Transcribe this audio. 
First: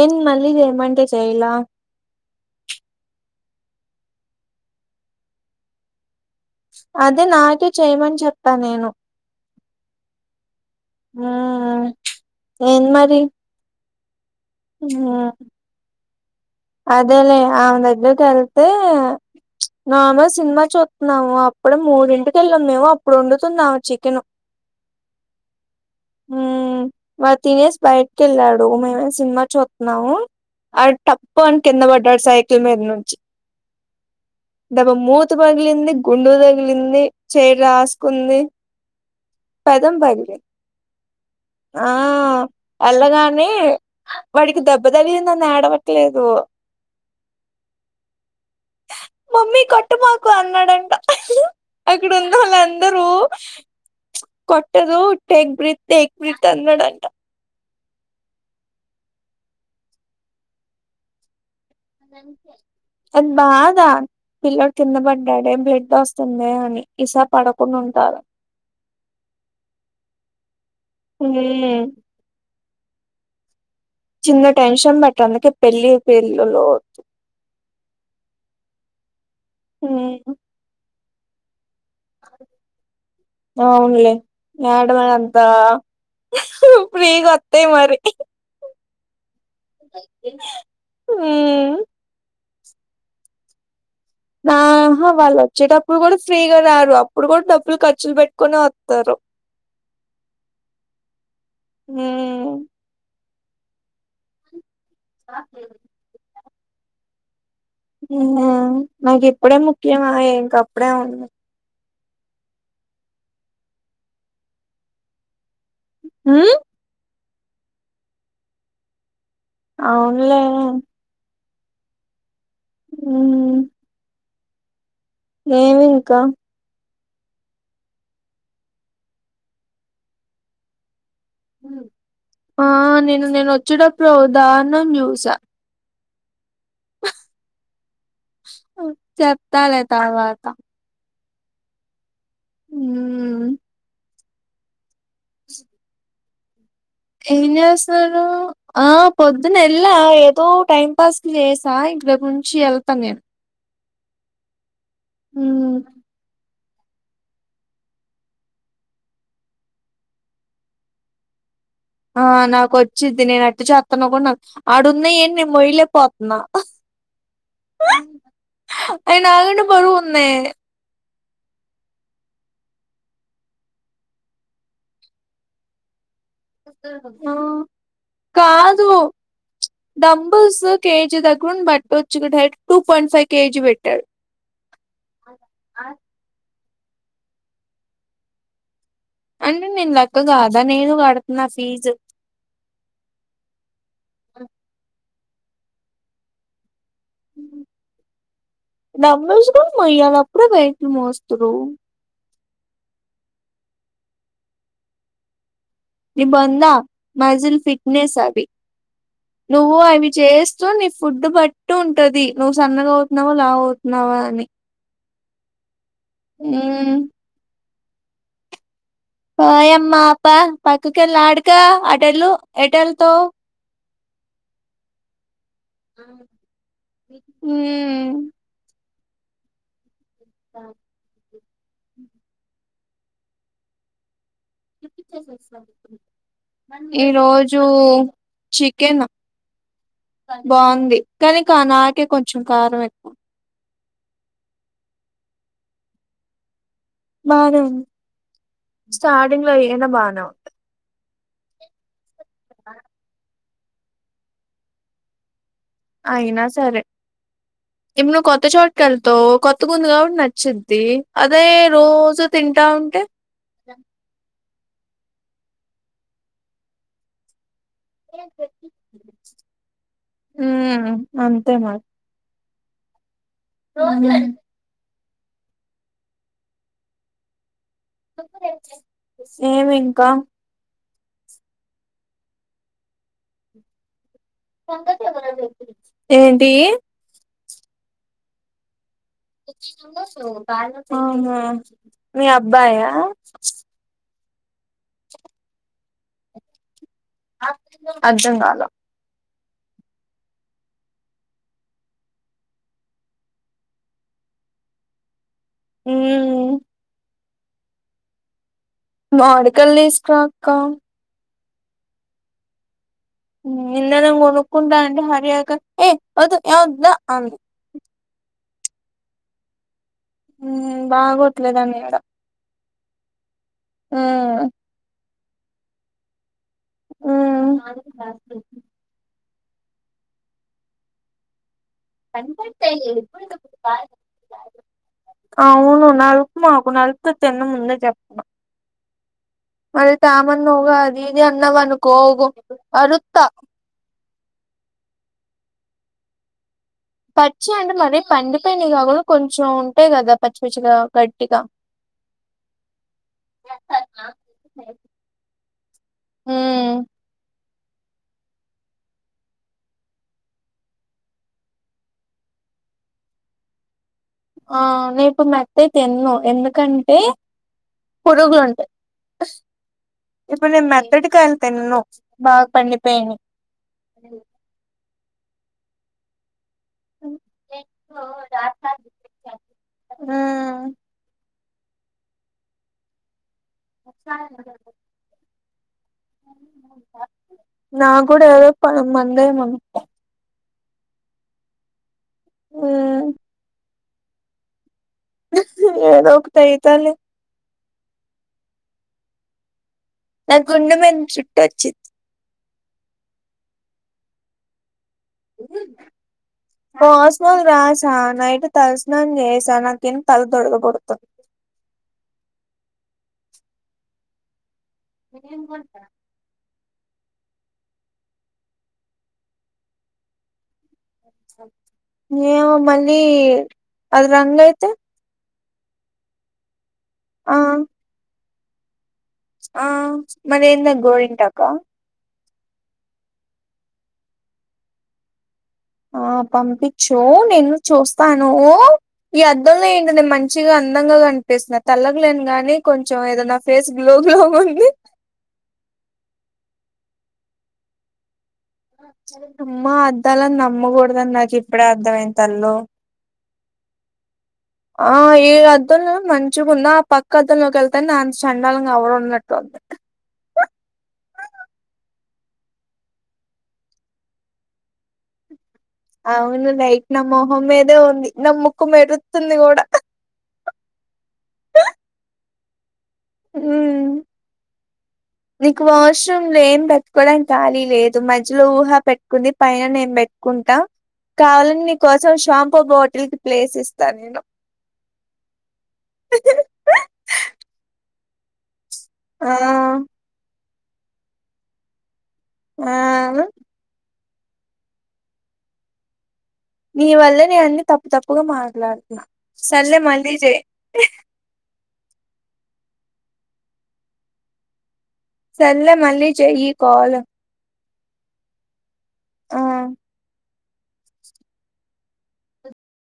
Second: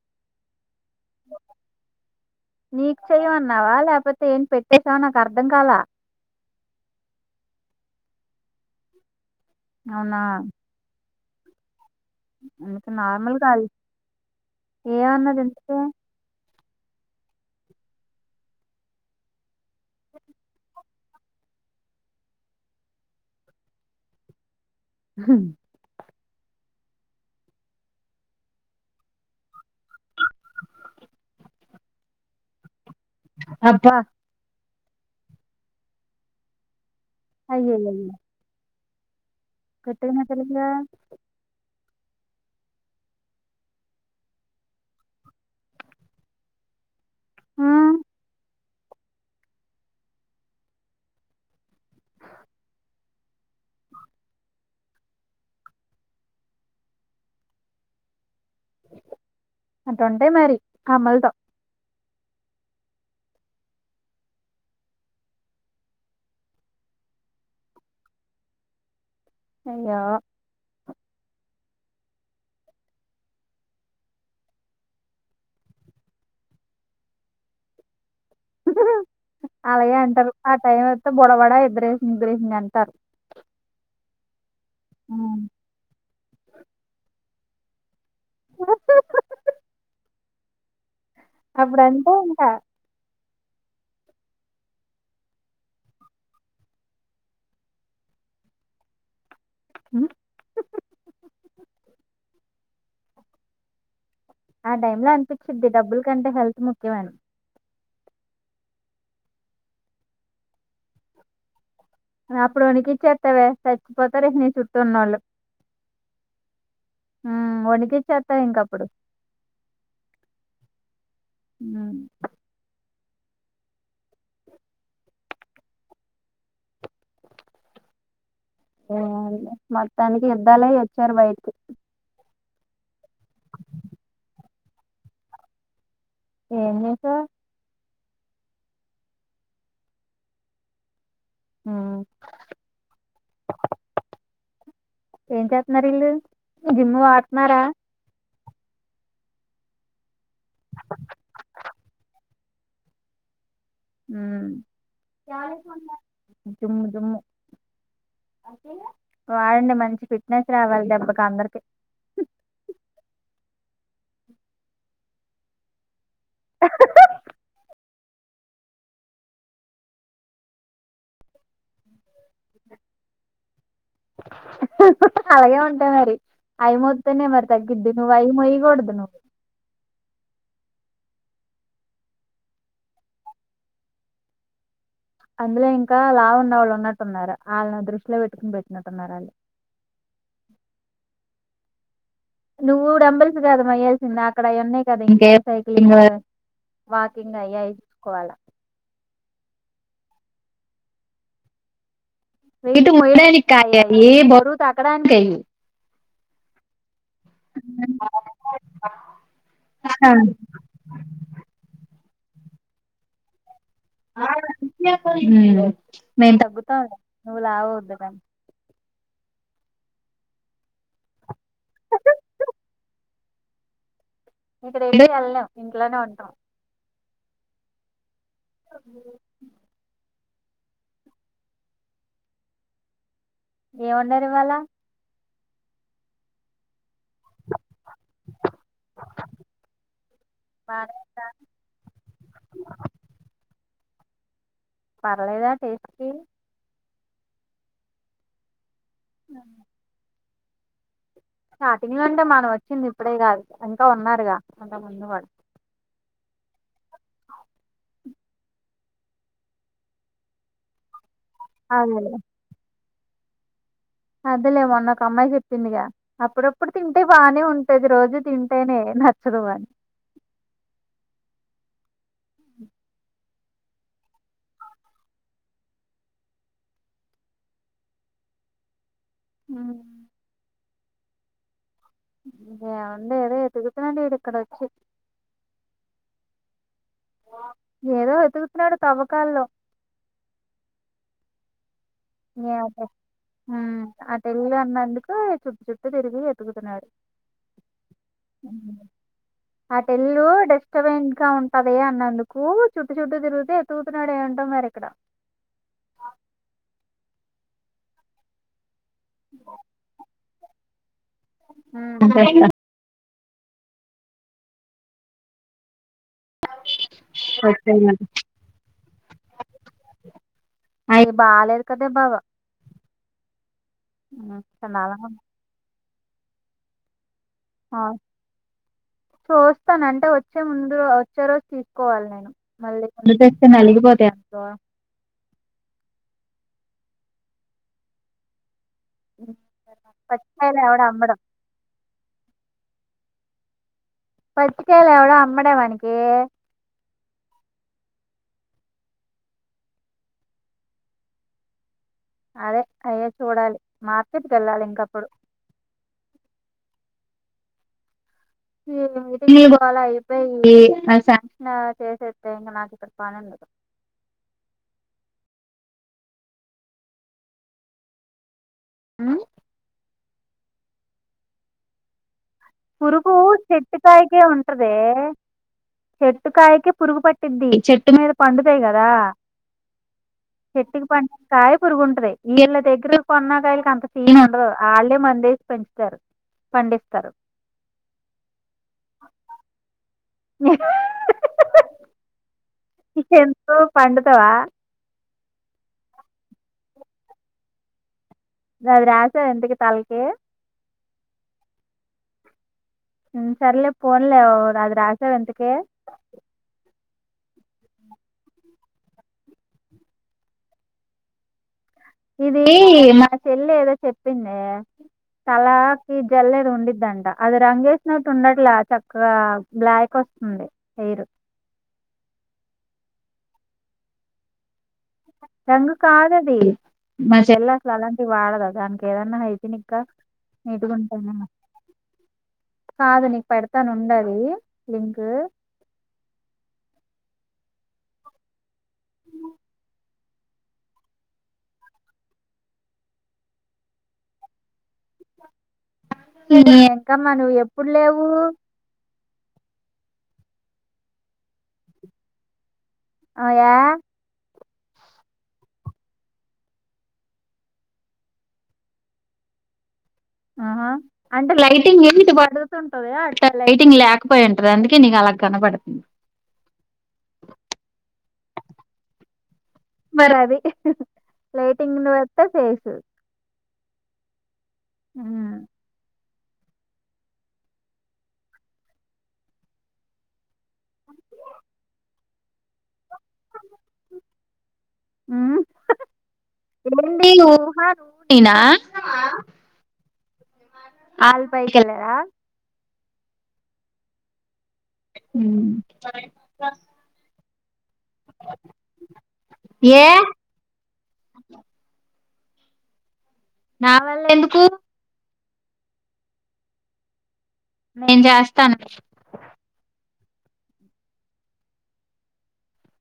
Empty మళ్ళీ చేయుమంటే చేయలా నీకు చెయమన్నావా లేకపోతే ఏం పెట్టేసావ్ నాకు అర్ధం కాలా అదే నాకే చెయమని చెప్పా నేను అవునా మ్మ్ ఏం మరి నార్మల్ కాల్ ఏ మ్మ్ అన్నది అదేలే ఆమె దగ్గరికి వెళ్తే నార్మల్ సినిమా చూస్తున్నాము అప్పుడే మూడింటికి వెళ్ళాము అప్పుడు వండుతున్నాం చికెన్ హ ఉ మరి తినేసి బయటకి వెళ్ళాడు మేమే సినిమా చూస్తున్నాము అ టప్ప అం కింద పడ్డాడు సైకిల్ మీద నుండి అబ్బా దెబ్బ మూతి పగిలింది గుండు తగిలింది చయ్ అయ్యయ్యో రాసుకుంది పెదం గట్టిగానే పగిలింది తగిలిందా ఆ ఎల్లగానే వాడికి దెబ్బ తగిలింది అని ఏడవట్లేదు ఆ మమ్మీ కొట్టమాకు అన్నాడంట అక్కడ ఉన్నొల్లందరు కొట్టదు టెక్ బ్రిత్ టెక్ బ్రిత్ అన్నాడట అట్టుంటాయి మరి కమ్మలతో ఎం బాగా పిల్లాడు కింద పడ్డాడే బ్లెడ్ వస్తుందే అని ఈసారి పడకుండా ఉంటారు అయ్యో హ్ చిన్న టెన్షన్ బట్ట అందుకే పెళ్ళి పేళ్లలో అలాగే అంటరు ఉమ్, ఆ టైం ఓతే బొడవడా ఎద్దరేసింది ఇదురేసింది అంటారు అవున్లే ఎడ మ అంత ఫీ గొత్తాయి మరి ఎ అప్పుడు అంతే ఇంకా అ హా వాళ్ళు వోచ్చేటప్పుడు గూడా ఫ్రీగా రారు అప్పుడు గూడా డబ్బులు ఖర్చులు పెట్టుకొని ఓ. తరు హూ ఆ టైమ్లో అనిపించిద్ది డబ్బుల కంటే హెల్త్ ముఖ్యమని నాకు ఇప్పుడే ముఖ్యమాఏ ఇంక అప్పుడేఉంది అప్పుడు నికిచ్చేస్తాలే చచ్చిపోతరే నీ చుట్టూ ఉన్నోళ్ళు. ఊ ఉ వకిచ్చ చేస్తా ఇంకప్పుడు అవునులే ఉ ఉ ఏమి ఇంకా మోత్తానికినికి యుద్దాలై ఒచ్చారు బయటికి ఆ నేను నిన్న వొచ్చేటప్పుడు ఓ ధర్నామ్ జూసా. ఏం జూసావ్. హు చెప్తాలే తర్వాత. హ ఉఊ ఏంచేస్తున్నారు ఇళ్ళు ఏంచేస్తున్నారు ఆ పొద్దున ఎలా తో టైం పాస్కు చేసా ఇక రేపనుంచి ఎల్త నేను హ్మ్ జుమ్ము జుమ్ము. వాడండి మంచి ఫిట్నెస్ రావాలి దెబ్బకి అందరికి ఆ నాకు వచ్చిది నేను అట్ చేస్తాను కూడా నాకు ఆడున్నాయి ఏ నేను మయలే పోతున్నా అవి నాకంటే బరువు ఉన్నాయి అలాగే ఉంటాయి మరి. అయి మోతనే ఆ మరీ తగీద్ నువ్ అయి కాదు మోయగూడద్ డంబుల్స్ కేజీ దక్కున్ బట్టచ్చు డై టూ వన్ ఫైవ్ కేజీ పెట్టాడు. అందులో ఇంకా లావు ఉన్న వాళ్ళు ఉన్నట్టున్నారు వాళ్ళని దృష్టిలో పెట్టుకుని పెట్టినట్టున్నారు వాళ్ళు అంటే నేను లెక్క కాదా నేను కడుతున్నా ఫీజు నువ్వు డంబల్స్ కాదమ్మ ఏసింది అక్కడ అవి ఉన్నాయి కదా వాకింగ్ అయ్య ఎయించుకోవాలా. డంబెల్స్ కూడా మోయ్యాలి అప్పుడే వెయిట్ మోస్తురు వెయిట్ మోయాడనికి కదండి అయి బొర్రా తాగ్గడానికి అయి నీ బొంద మాజిల్ ఫిట్నేస్ అవి నువు అవి చేస్ సో నీ ఫుడ్ బట్టి ఉంటది నువ్వు సన్నగా అవుతున్నావా లావ్ అవుతున్నావా అని ఉ నేను తగ్గుతా ఉమ్ నువ్వు లావు అవుదు గాని ఓయమ్మ అప పక్కకెళ్ళ ఆడకో అటేళ్ళు ఎటెళ్తావ్ ఇకడెక్కడ ఏళ్ళం ఇంట్లోనే ఉంటాం హుమ్ ఏం వండారు ఇవాళ ఈరోజు చికెన్ బానే బాగుంది ఉందా కానీ కా నాకే కొంచెం కారం ఎక్కువ పర్లేదా టేస్ట్ కి బానే ఉంద్ స్టార్టింగ్ లో ఏదైనా బానే స్టార్టింగ్ లో అంటే మనం వచ్చింది ఇప్పుడే గదా ఇంకా ఉన్నారుగా కొంతమంది వాళ్లు అయినా సరే ఇప్పు నువ్వు కొత్త చోటు వెళ్తావ్ కొత్తగా ఉంది కాబట్టి నచ్చిద్ది అదే అదేలే రోజు తింటా ఉంటే అదేలే మొన్న ఒక అమ్మాయి చెప్పింది గా అప్పుడప్పుడు తింటే బాగానే ఉం ప్రతిరోజు తింటేనే నచ్చదు వాని మ్ అంతే మరి ఆన్లైన్ ఏమి ఇంకా యవుంది ఏదో ఎతుక్తున్నాడు ఇడు ఇక్కడ ఒచ్చి ఏంటీ ఏదో ఎతుకుతున్నాడు తవ్వకాల్లొ అవునా మీ అబ్బాయా పెళ్లి అన్నందుకూ ఈ చుట్టు చుట్టూ తిరిగి ఎతుకుతున్నాడు అర్ధం కాల అటెళ్ళు డిస్టబెన్ గా ఉంటది అన్నందుకు చుట్టు చుట్టూ తిరుగుతు ఎతుకుతున్నాడు ఏంటో మరి ఇక్కడ ఊ మౌవ్డ్ కాయిల్ తీస్కురా అక్కా ఉ తెస్తా ఉ నిన్న నేను గొనుకుంటా అంటె హరి అక్క ఏయ్ వద్దు ఏమోద్దు దా అంది ఉమ్ అయి బాలేదు బాగోట్లేదని కదే ఈడ బావ ఉమ్ అంత చెండాలంగుంది ఊ ఆ చూస్తాను అంటే ఒచ్చే ముందు ఒచ్చే రోజు ను తెస్తే నలిగిపోతాయ్ అనుకో ఆవును నలప్మాకు నలుపుతె తిన్ను ముందే చెప్తన్న ఉమ్, అది త్యమన్ పచ్చికాయలు నువ్వు ఎవడ గాడు అమ్మడం నేనే అన్ న్నవనుకో గొ అరుత్తా పచ్చికాయిల్ ఎవడు అమ్మడు వానికీ పచ్చి అంటే మరీ పండిపోయినయ్ కాకుండ కొంచెం ఉంటయి గదా పచ్చి పచ్చిగా గట్టిగా అదే అయ్యె చూడాలి మార్కెట్కెళ్ళాలి ఇంకప్పుడు ఊ ఈ టీ గోల అయిపోయి శాంక్షన్ చేసేస్తే ఇంగ నాకు చెప్పాలి అంది ఆ నే పు మెత్తయి తిన్ను ఎందుకంటే పొరుగులుంటయ్ మ్ ఇప్పుడు నెను మెత్తటి కాయన్ తిన్ను బా పురుగూ చెట్టుకాయకే ఉంటదే చెట్టుకాయక్ కె పురుగు పట్టింది చెట్టు మీద పండుతాయి కదా ఉమ్ చెట్టుకి పం కాయ కి పురుగుట్ది ఈళ్ళ దేగ్గర కొన్నాగాయలు అంత సీన్ ఉండ్దూ అళ్ళే మందేసి పెంచుతారు పండితారు నా గూడా ఏదోప్ప మందేమమ్మీ ఉమ్ ఎంతో పండుతవా ఏదోకటి అయితది లే అది రాసావా ఎంతకి తలకి నా గుండు మీద జుట్టు ఒచ్చింది ఉ సర్లే పోన్లే ఒ అది రాసావా ఇంతకి ఓస్మల్ రాసా నైట్ తల స్నానం జెసా నాకేమో తల దురద పుడ్తుంది ఇది మా చెల్లి ఏదో చెప్పిందే తలాకి జల్లేడు ఉండిద్దంట అది రంగేసినట్టు ఉండట్లా చక్కగా బ్లాక్ ఒస్తుంది హెయిరు ఏమో మళ్ళీ అది రంగు అయితే రంగు కాదు అది మా ఆ చెల్లె అసలు అలాంటివి వాడదు ఆ దానికి ఏదన్నా ఐ ఆ మరేందా గోరింటాకా కాదు నీకు పెడతాను ఉండు అది లింకు ఆ పంపిచ్చు నేను చూస్తానూ ఈ అద్దంలో ఏంటి నేను మంచిగా అందంగా కనిపిస్తున్నా తెల్లగలేను గానీ కొంచెం ఏదన్నా ఫేస్ గ్లో గా ఉంది నీ ఎంకమ్మ నువ్వు ఎప్పుడు లేవు అమ్మా అద్దాలని నమ్మకూడదని నాకు ఇప్పుడే అర్దమైంది తల్లో అదా ఆ ఏ అద్దంలో మంచిగున్నా ఆ పక్క అద్దంలోకి ఎళ్తే నా అంత చండాలంగా ఎవరూ ఉన్నట్టు ఉంది ఆ అంటే లైటింగ్ [inaudible] పడుతుం అట్ట లైటింగ్ లేకపోయి ఉంటది అందుకే నీకు అలాగ కనపడుతుంది అవును లైట్ నా మొహం మీదే ఉంది నా ముక్కు మెరుత్తుంది కూడా మరి అది లైటింగ్ ను బట్టే ఫేసు ఉమ్ నీ క వాష్ రూమ్ లో ఏం పెట్టుకోవడానికి ఖాళీ లేదు మధ్యలో ఊహా పెట్టుకుంది పైన నేను పెట్టుకుంటా కావాలని నీకోసం షాంపూ బోటిల్ కి ప్లేస్ ఇస్తా నేను ఊ [unintelligible] ఊహా నువ్వు నేనా ఆ ఆళ్ళు పైకెళ్లారా ఆ ఊ నీ వల్లే నే అన్నీ తప్పు తప్పుగా మాట్లాడుతున్నా సరేలే ఏ మళ్ళీ చే నా వల్ల ఎందుకు సరేలే మళ్ళీ చెయ్యి కాల్ నేను జేస్తాను ఆ